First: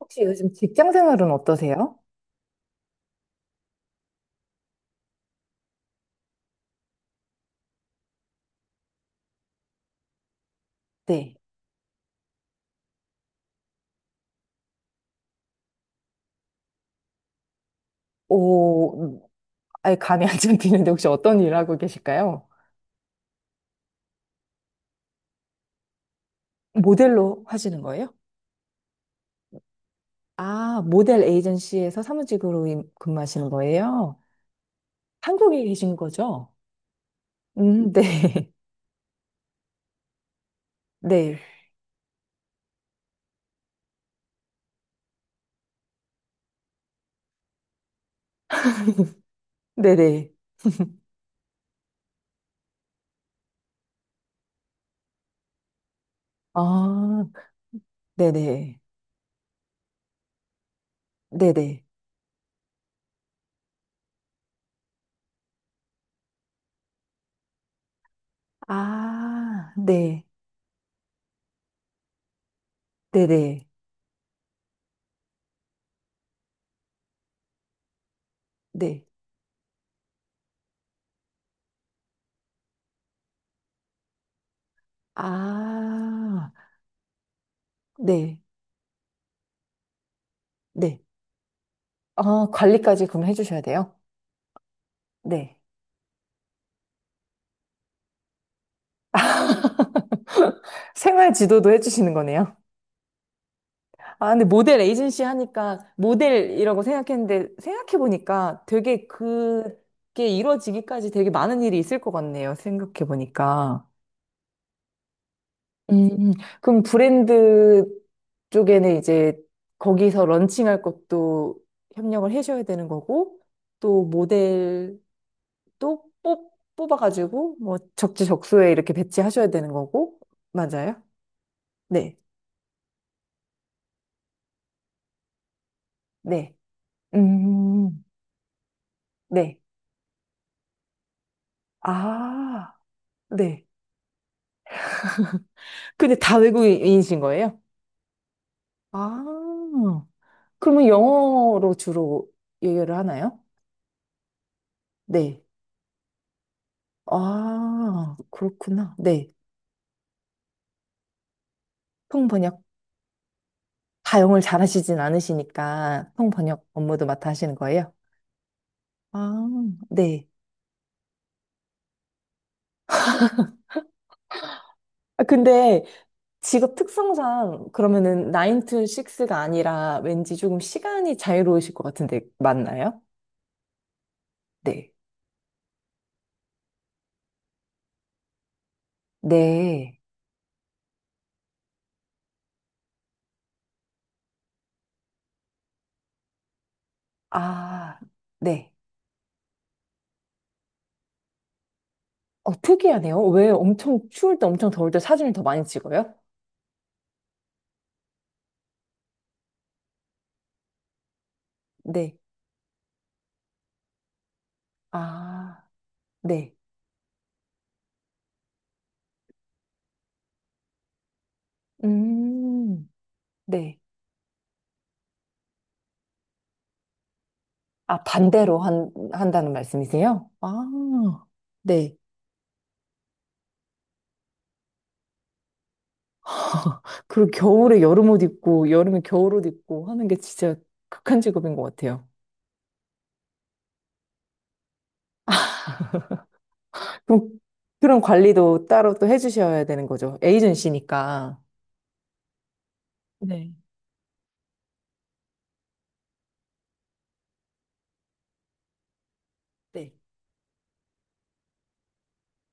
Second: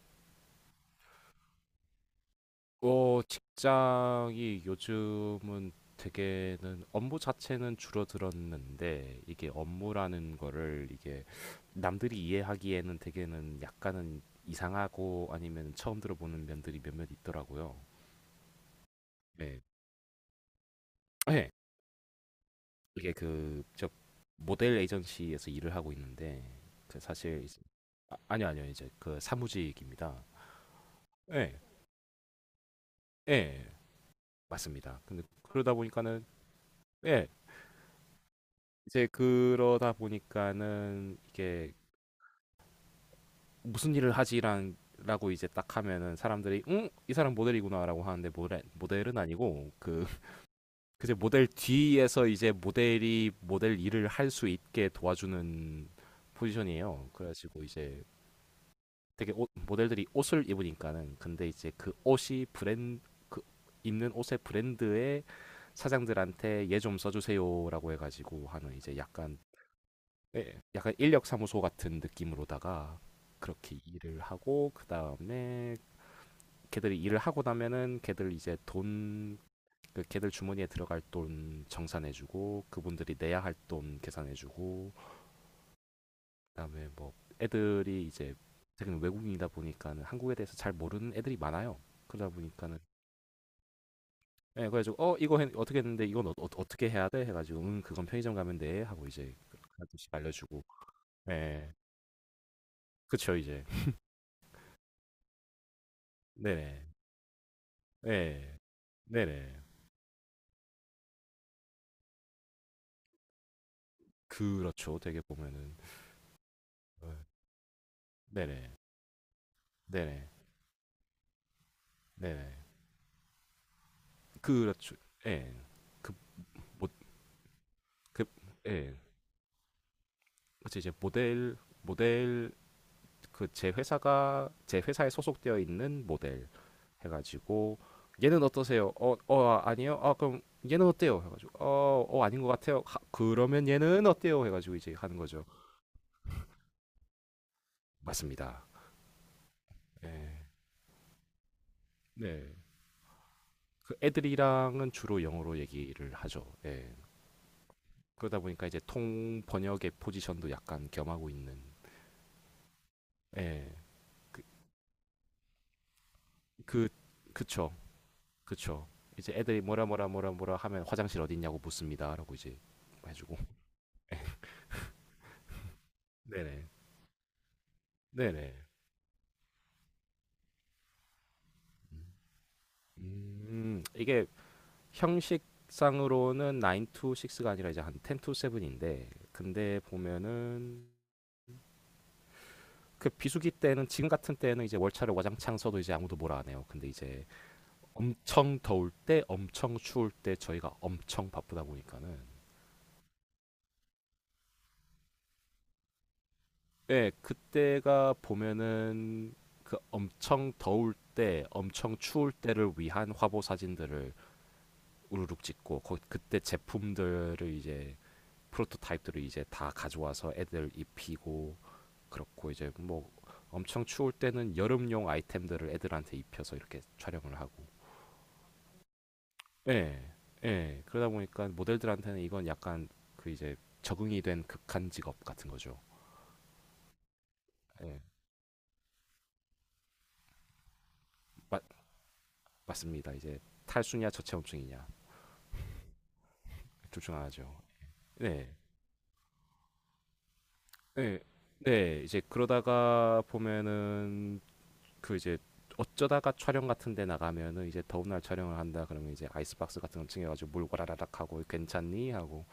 혹시 요즘 직장 생활은 어떠세요? 직장이 요즘은 되게는 업무 자체는 줄어들었는데, 이게 업무라는 거를 이게 네. 남들이 이해하기에는 되게는 약간은 이상하고 아니면 처음 들어보는 면들이 몇몇 있더라고요. 오, 네. 아예 감이 안 잡히는데 혹시 어떤 네. 일 하고 계실까요? 이게 그 저 모델 에이전시에서 일을 하고 있는데 그 모델로 사실 이제- 하시는 거예요? 아, 아니요 아니요, 이제 그 사무직입니다. 아, 모델 예. 에이전시에서 사무직으로 근무하시는 예. 거예요? 맞습니다. 근데 한국에 그러다 계신 보니까는. 거죠? 예. 네. 이제 그러다 보니까는 네. 이게 무슨 일을 하지란 라고 이제 딱 하면은 사람들이 응? 이 사람 모델이구나라고 하는데 모델 모델은 아니고 그 네네. 이제 모델 뒤에서 이제 모델이 모델 일을 할 수 있게 도와주는 포지션이에요. 아, 그래가지고 이제 네네. 되게 옷, 모델들이 옷을 입으니까는 근데 이제 네네. 그 옷이 브랜드 그 입는 옷의 브랜드의 사장들한테 얘 좀 써주세요라고 해가지고 하는 이제 약간, 아, 네. 네, 약간 인력사무소 같은 느낌으로다가 네네. 그렇게 일을 하고. 그 다음에 걔들이 일을 하고 나면은 걔들 이제 네. 돈, 그 걔들 주머니에 들어갈 돈 정산해주고, 그분들이 내야 할 돈 계산해주고, 아, 그다음에 뭐 애들이 이제 네. 되게 외국인이다 보니까는 한국에 대해서 잘 네. 모르는 애들이 많아요. 그러다 아, 보니까는, 관리까지 그럼 해주셔야 돼요? 예, 그래가지고 어 이거 네. 어떻게 했는데 이건 떻게 해야 돼? 해가지고 그건 편의점 가면 돼 하고 이제 하나씩 알려주고. 생활 지도도 예. 해주시는 거네요? 그쵸. 이제. 아, 근데 모델 에이전시 하니까 모델이라고 네네. 생각했는데 네. 생각해보니까 되게 네네. 그게 이루어지기까지 되게 많은 일이 있을 것 같네요. 생각해보니까. 그렇죠. 되게 보면은. 음, 그럼 어. 브랜드 네네. 쪽에는 이제 거기서 네네. 런칭할 것도 협력을 해줘야 네네. 되는 거고 또 그렇죠. 모델도 예. 그 모 뽑아가지고 뭐 그 적지적소에 이렇게 예. 배치하셔야 되는 거고 그치 이제 맞아요? 모델 네, 모델 그 제 회사에 소속되어 있는 모델 네, 해 가지고 음, "얘는 어떠세요?" "어 어 네, 아 아니요." "아 그럼 얘는 어때요?" 해 가지고 "어 어 아닌 것 아, 같아요." "하 그러면 네. 얘는 어때요?" 해 가지고 이제 하는 거죠. 근데 다 외국인이신 거예요? 맞습니다. 아, 예. 그러면 영어로 주로 네. 얘기를 하나요? 그 애들이랑은 주로 네. 영어로 얘기를 하죠. 예. 아, 그러다 보니까 이제 그렇구나. 네. 통 번역의 포지션도 약간 겸하고 있는. 통번역. 다 영어를 잘하시진 않으시니까 통번역 예그그 업무도 맡아 하시는 그쵸. 거예요? 그쵸. 이제 아, 애들이 뭐라 뭐라 네. 뭐라 뭐라 하면 화장실 어디 있냐고 묻습니다라고 이제 해주고. 아, 근데 네네. 직업 특성상 그러면은 네네. 9 to 6가 아니라 왠지 조금 시간이 자유로우실 것 같은데 맞나요? 이게 네. 형식상으로는 9 to 6가 아니라 이제 한 10 to 7인데 근데 네. 보면은 그 비수기 때는 지금 같은 때는 이제 월차를 와장창 써도 이제 아무도 뭐라 안 해요. 근데 이제 아, 엄청 네. 더울 때 엄청 추울 때 저희가 엄청 바쁘다 보니까는, 어, 특이하네요. 왜 엄청 추울 때 엄청 더울 때 사진을 더 많이 찍어요? 예, 그때가 보면은 그 엄청 더울 때, 엄청 네. 추울 때를 위한 화보 사진들을 우르륵 아, 찍고 그때 네. 제품들을 이제 프로토타입들을 이제 다 가져와서 애들 입히고 그렇고 이제 음, 뭐 네. 엄청 추울 때는 여름용 아이템들을 애들한테 입혀서 이렇게 촬영을 하고. 아, 반대로 한다는 예, 말씀이세요? 아, 예. 그러다 보니까 네. 모델들한테는 이건 약간 그 이제 적응이 된 극한 직업 같은 거죠. 그리고 겨울에 예, 여름 옷 입고, 여름에 겨울 옷 입고 하는 게 진짜 극한 직업인 것 맞, 같아요. 맞습니다. 이제 탈수냐 저체온증이냐 조충 안 그럼 하죠. 그런 네, 관리도 따로 또 해주셔야 되는 거죠. 네, 에이전시니까. 네. 이제 그러다가 네. 보면은 그 이제 어쩌다가 촬영 같은 데 나가면은 이제 더운 날 촬영을 한다 그러면 이제 아이스박스 네. 같은 거 챙겨가지고 물 와라라락 하고 괜찮니 하고.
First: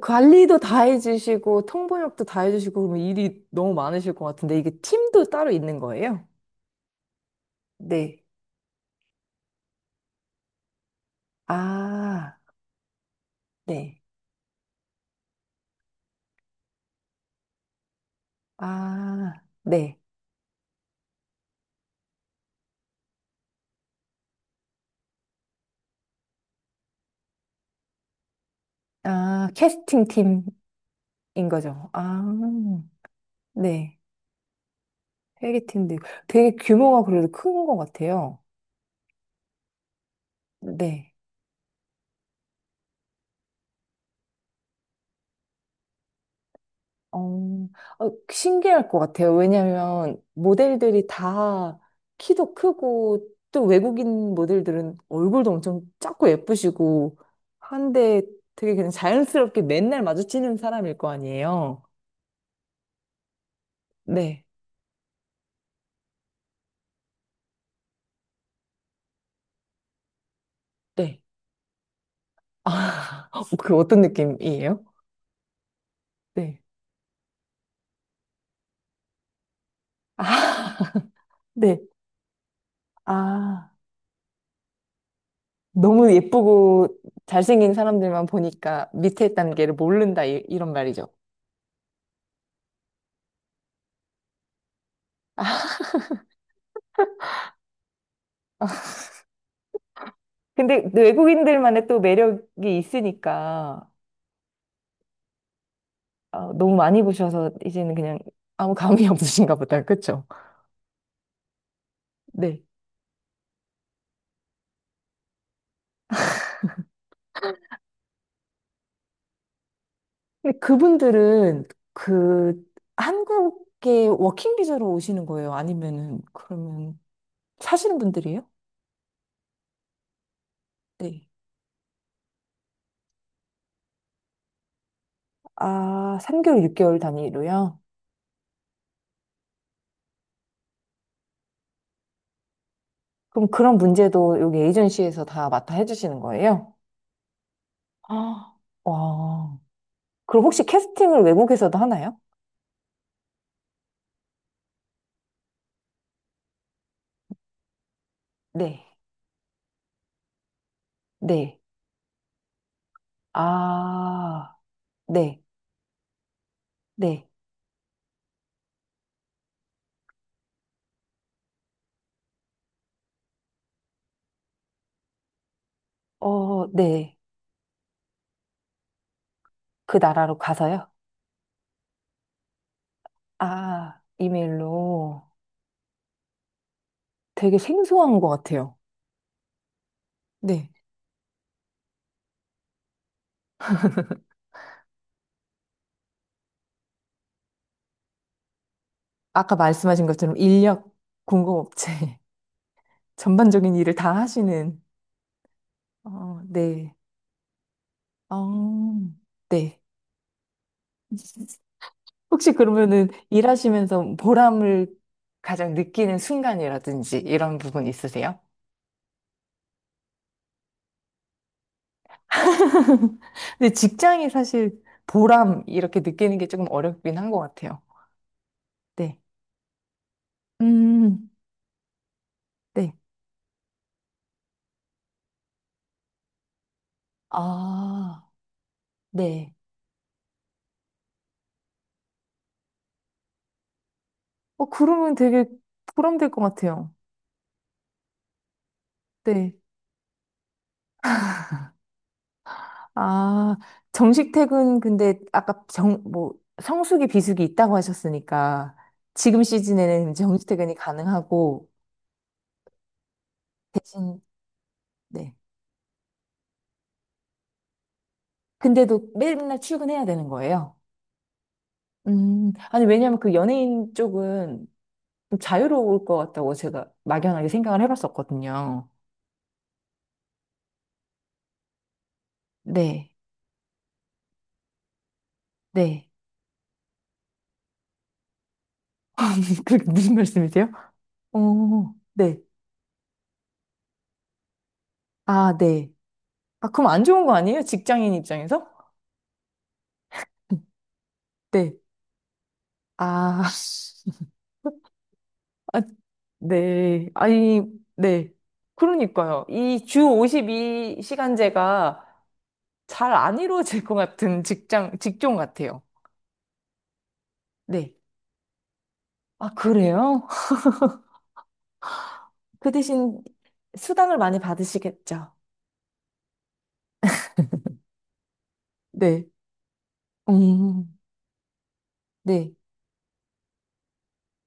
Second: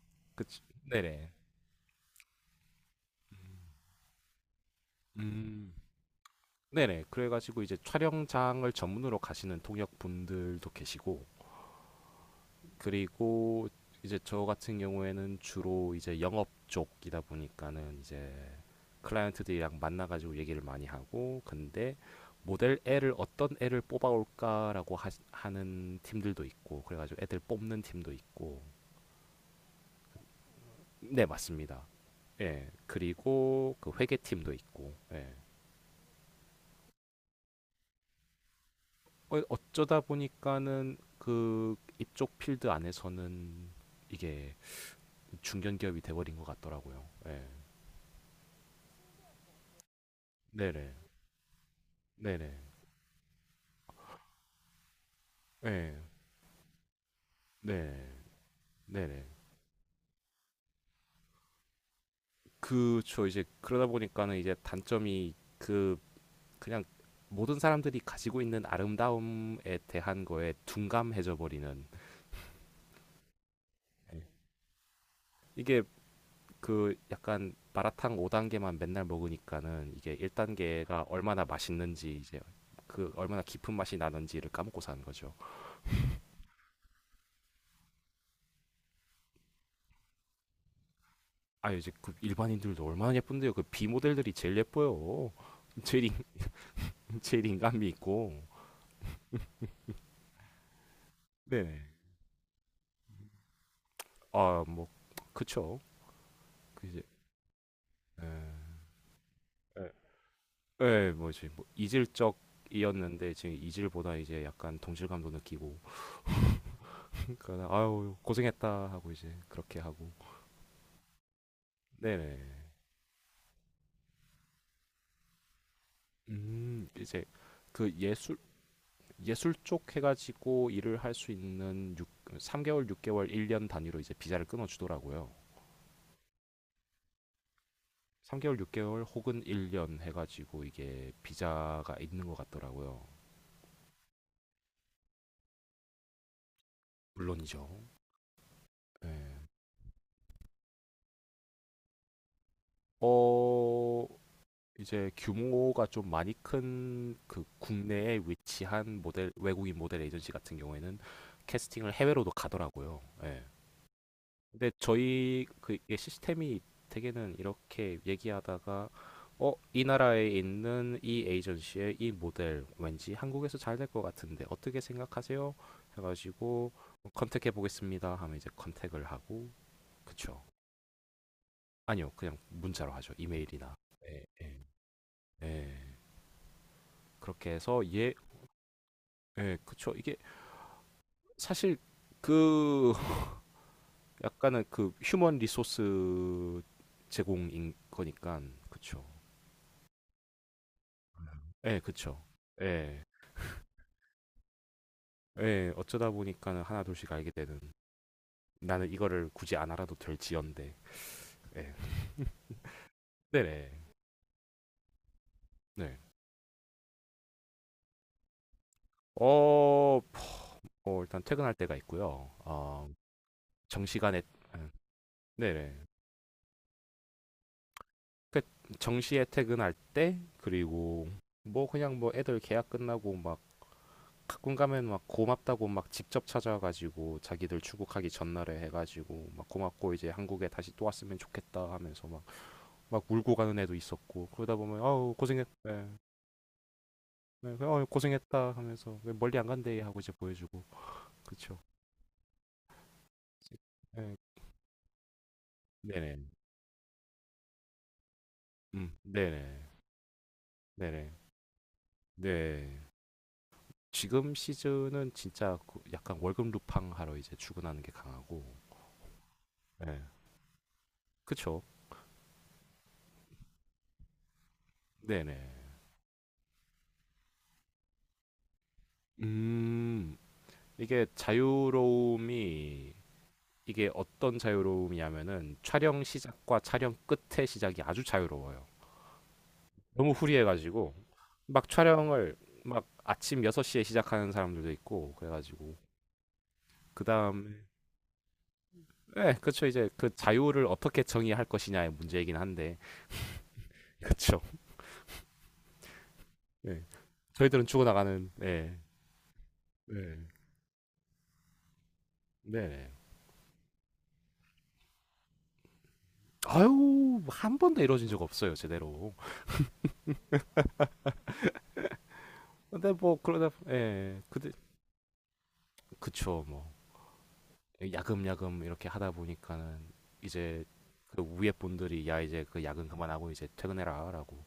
관리도 그치. 다 네네. 해주시고 통번역도 다 해주시고 그러면 일이 너무 많으실 것 같은데 이게 팀도 따로 음. 있는 거예요? 네네. 그래가지고 이제 네. 촬영장을 전문으로 가시는 통역 분들도 계시고 아, 그리고 네. 이제 저 같은 경우에는 주로 이제 영업 쪽이다 보니까는 이제 아, 클라이언트들이랑 네. 만나가지고 얘기를 많이 하고 근데 모델 애를 어떤 애를 뽑아올까라고 하는 팀들도 있고 그래가지고 애들 뽑는 팀도 있고. 아, 캐스팅 팀인 네 맞습니다. 거죠. 아, 예 그리고 그 네. 회계 팀도 있고. 예. 회계팀도 있고. 되게 규모가 그래도 큰 것 같아요. 어쩌다 보니까는 네. 그 이쪽 필드 안에서는 이게 중견 기업이 돼버린 것 같더라고요. 예. 어, 어, 신기할 것 같아요. 왜냐하면 네네. 모델들이 다 키도 네네. 크고 또 외국인 모델들은 얼굴도 엄청 예. 작고 예쁘시고 네네. 한데 되게 그냥 네네. 자연스럽게 맨날 마주치는 사람일 거 아니에요. 그쵸. 이제 그러다 보니까는 네, 이제 단점이 그 그냥 모든 사람들이 가지고 있는 아름다움에 대한 거에 네. 둔감해져 버리는. 아, 그 어떤 느낌이에요? 이게 네. 그 약간 마라탕 5단계만 맨날 먹으니까는 이게 아, 1단계가 얼마나 네. 맛있는지 이제 그 얼마나 아, 깊은 맛이 나는지를 까먹고 사는 거죠. 너무 예쁘고 잘생긴 사람들만 보니까 밑에 단계를 모른다 이런 말이죠. 아 이제 그 일반인들도 얼마나 예쁜데요. 그 B 모델들이 제일 예뻐요. 제일 인, 제일 인간미 있고. 근데 외국인들만의 네네. 또 매력이 있으니까 아 뭐 그쵸. 아, 너무 그 이제 많이 보셔서 이제는 그냥 에, 아무 감이 없으신가 보다. 에. 그쵸? 예, 뭐지 뭐 네. 이질적이었는데 지금 이질보다 이제 약간 동질감도 느끼고 그러니까 아유 고생했다 하고 이제 그렇게 하고. 근데 그분들은 네네. 그 한국에 워킹 비자로 오시는 거예요? 아니면은 그러면 이제 그 사시는 예술 분들이에요? 예술 쪽 해가지고 일을 할 네. 수 있는 3개월, 6개월, 1년 단위로 이제 비자를 끊어주더라고요. 아, 3개월, 6개월 단위로요? 3개월, 6개월 혹은 1년 해가지고 이게 비자가 있는 것 같더라고요. 그럼 그런 문제도 여기 에이전시에서 다 맡아 해주시는 거예요? 물론이죠. 아, 네. 와. 그럼 혹시 캐스팅을 외국에서도 하나요? 어, 이제 규모가 좀 많이 큰 그 국내에 네. 위치한 모델 외국인 모델 에이전시 같은 경우에는 네. 캐스팅을 해외로도 가더라고요. 예. 아. 근데 네, 저희 그게 시스템이 네, 되게는 이렇게 얘기하다가 어, 이 나라에 있는 이 에이전시의 이 모델 왠지 한국에서 잘 될 것 같은데 어떻게 생각하세요? 어, 해가지고 어, 네. 컨택해 보겠습니다 하면 이제 컨택을 하고. 그 나라로 그쵸? 가서요? 아니요 그냥 문자로 하죠 이메일이나. 아, 예, 예, 이메일로 예. 그렇게 되게 해서 얘. 생소한 것 같아요. 예, 그쵸. 이게 네. 사실 그 약간은 그 휴먼 리소스 제공인 거니까 그쵸. 아까 말씀하신 것처럼 인력 예, 공급업체 그쵸. 예, 전반적인 일을 다 하시는, 예, 어쩌다 어, 보니까는 네. 하나둘씩 알게 되는 나는 어, 이거를 굳이 안 네. 알아도 될지언데. 예. 혹시 그러면은 네네. 일하시면서 보람을 가장 네. 느끼는 순간이라든지 이런 부분 있으세요? 어, 뭐 일단 퇴근할 때가 있고요. 어, 근데 정시간에. 직장이 예, 사실 보람 네네. 이렇게 느끼는 게 조금 어렵긴 한 것 같아요. 그 네. 정시에 퇴근할 때. 그리고 음, 뭐 그냥 뭐 애들 계약 네. 끝나고 막 가끔 가면 막 고맙다고 막 직접 찾아가지고 자기들 출국하기 아, 전날에 해가지고 막 네. 고맙고 이제 한국에 다시 또 왔으면 좋겠다 하면서 막 막 울고 가는 애도 있었고 그러다 어, 보면 아우 그러면 되게 고생했 예. 보람될 것 같아요. 예, 어 고생했다 하면서 왜 멀리 안 네. 간대 하고 이제 보여주고. 그쵸. 아, 예. 정식 퇴근, 근데 아까 정, 네네. 뭐, 성수기, 비수기 있다고 하셨으니까 음. 지금 네네. 시즌에는 정식 퇴근이 네네. 가능하고 네. 대신, 지금 시즌은 네. 진짜 그 약간 월급 루팡 하러 이제 출근하는 게 강하고. 근데도 맨날 예. 출근해야 되는 거예요. 그쵸. 아니, 왜냐면 그 연예인 쪽은 좀 네네. 자유로울 것 같다고 제가 막연하게 생각을 해봤었거든요. 음. 이게 자유로움이 네. 이게 어떤 자유로움이냐면은 촬영 네. 시작과 촬영 끝의 시작이 아주 자유로워요. 그게 너무 무슨 말씀이세요? 후리해가지고 어, 막 촬영을 네. 막 아침 6시에 시작하는 사람들도 있고 아, 그래가지고 네. 아, 그럼 안 그 좋은 거 다음에 아니에요? 직장인 입장에서? 네, 그쵸 이제 그 자유를 어떻게 정의할 네. 것이냐의 문제이긴 한데 아, 그쵸. 아, 네. 네. 아니, 저희들은 죽어나가는. 네. 네. 그러니까요. 이 주 네. 52시간제가 네. 잘 안 이루어질 것 같은 직장, 직종 같아요. 아유 한 번도 네. 이루어진 적 없어요 제대로. 아, 그래요? 그 근데 뭐 대신 그러다 수당을 예 많이 그 받으시겠죠? 그쵸 뭐 야금야금 이렇게 하다 네. 보니까는 이제 음, 그 위에 분들이 야 이제 네. 그 야근 그만하고 이제 퇴근해라라고.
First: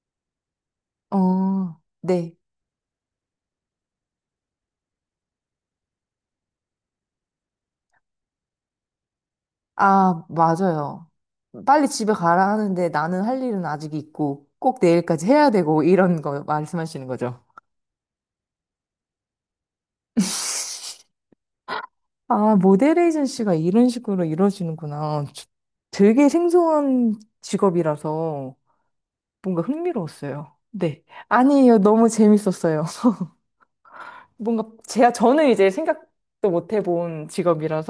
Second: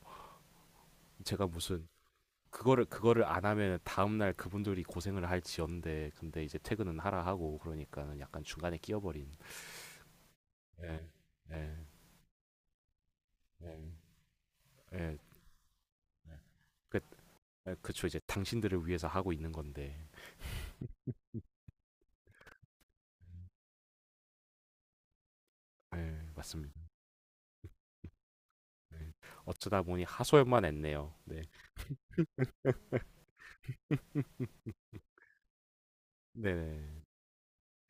제가 어, 무슨 네. 그거를 안 하면 다음 날 그분들이 고생을 할지언데 근데 이제 퇴근은 하라 하고 그러니까는 약간 중간에 끼어버린. 아, 맞아요. 예, 예, 빨리 집에 가라 하는데 나는 할 일은 예, 아직 있고 꼭 예. 내일까지 해야 되고 이런 거 그 말씀하시는 거죠. 예, 그쵸 이제 당신들을 위해서 하고 있는 건데. 아, 모델 에이전시가 이런 식으로 이루어지는구나. 되게 예, 맞습니다. 생소한 직업이라서 예. 뭔가 어쩌다 보니 흥미로웠어요. 하소연만 네. 했네요. 네, 아니에요. 너무 재밌었어요. 뭔가 제가 저는 이제 생각도 못 네네. 해본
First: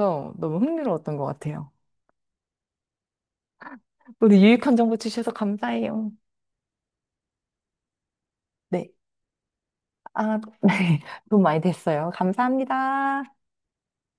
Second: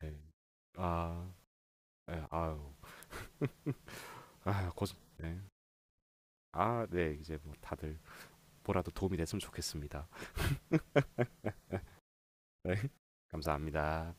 네. 네. 너무 흥미로웠던 것 아, 같아요. 예, 아유. 오늘 아, 유익한 정보 고생. 주셔서 네. 감사해요. 아, 네. 이제 뭐 다들 뭐라도 네. 도움이 됐으면 좋겠습니다. 아, 네. 도움 많이 됐어요. 네, 감사합니다. 감사합니다.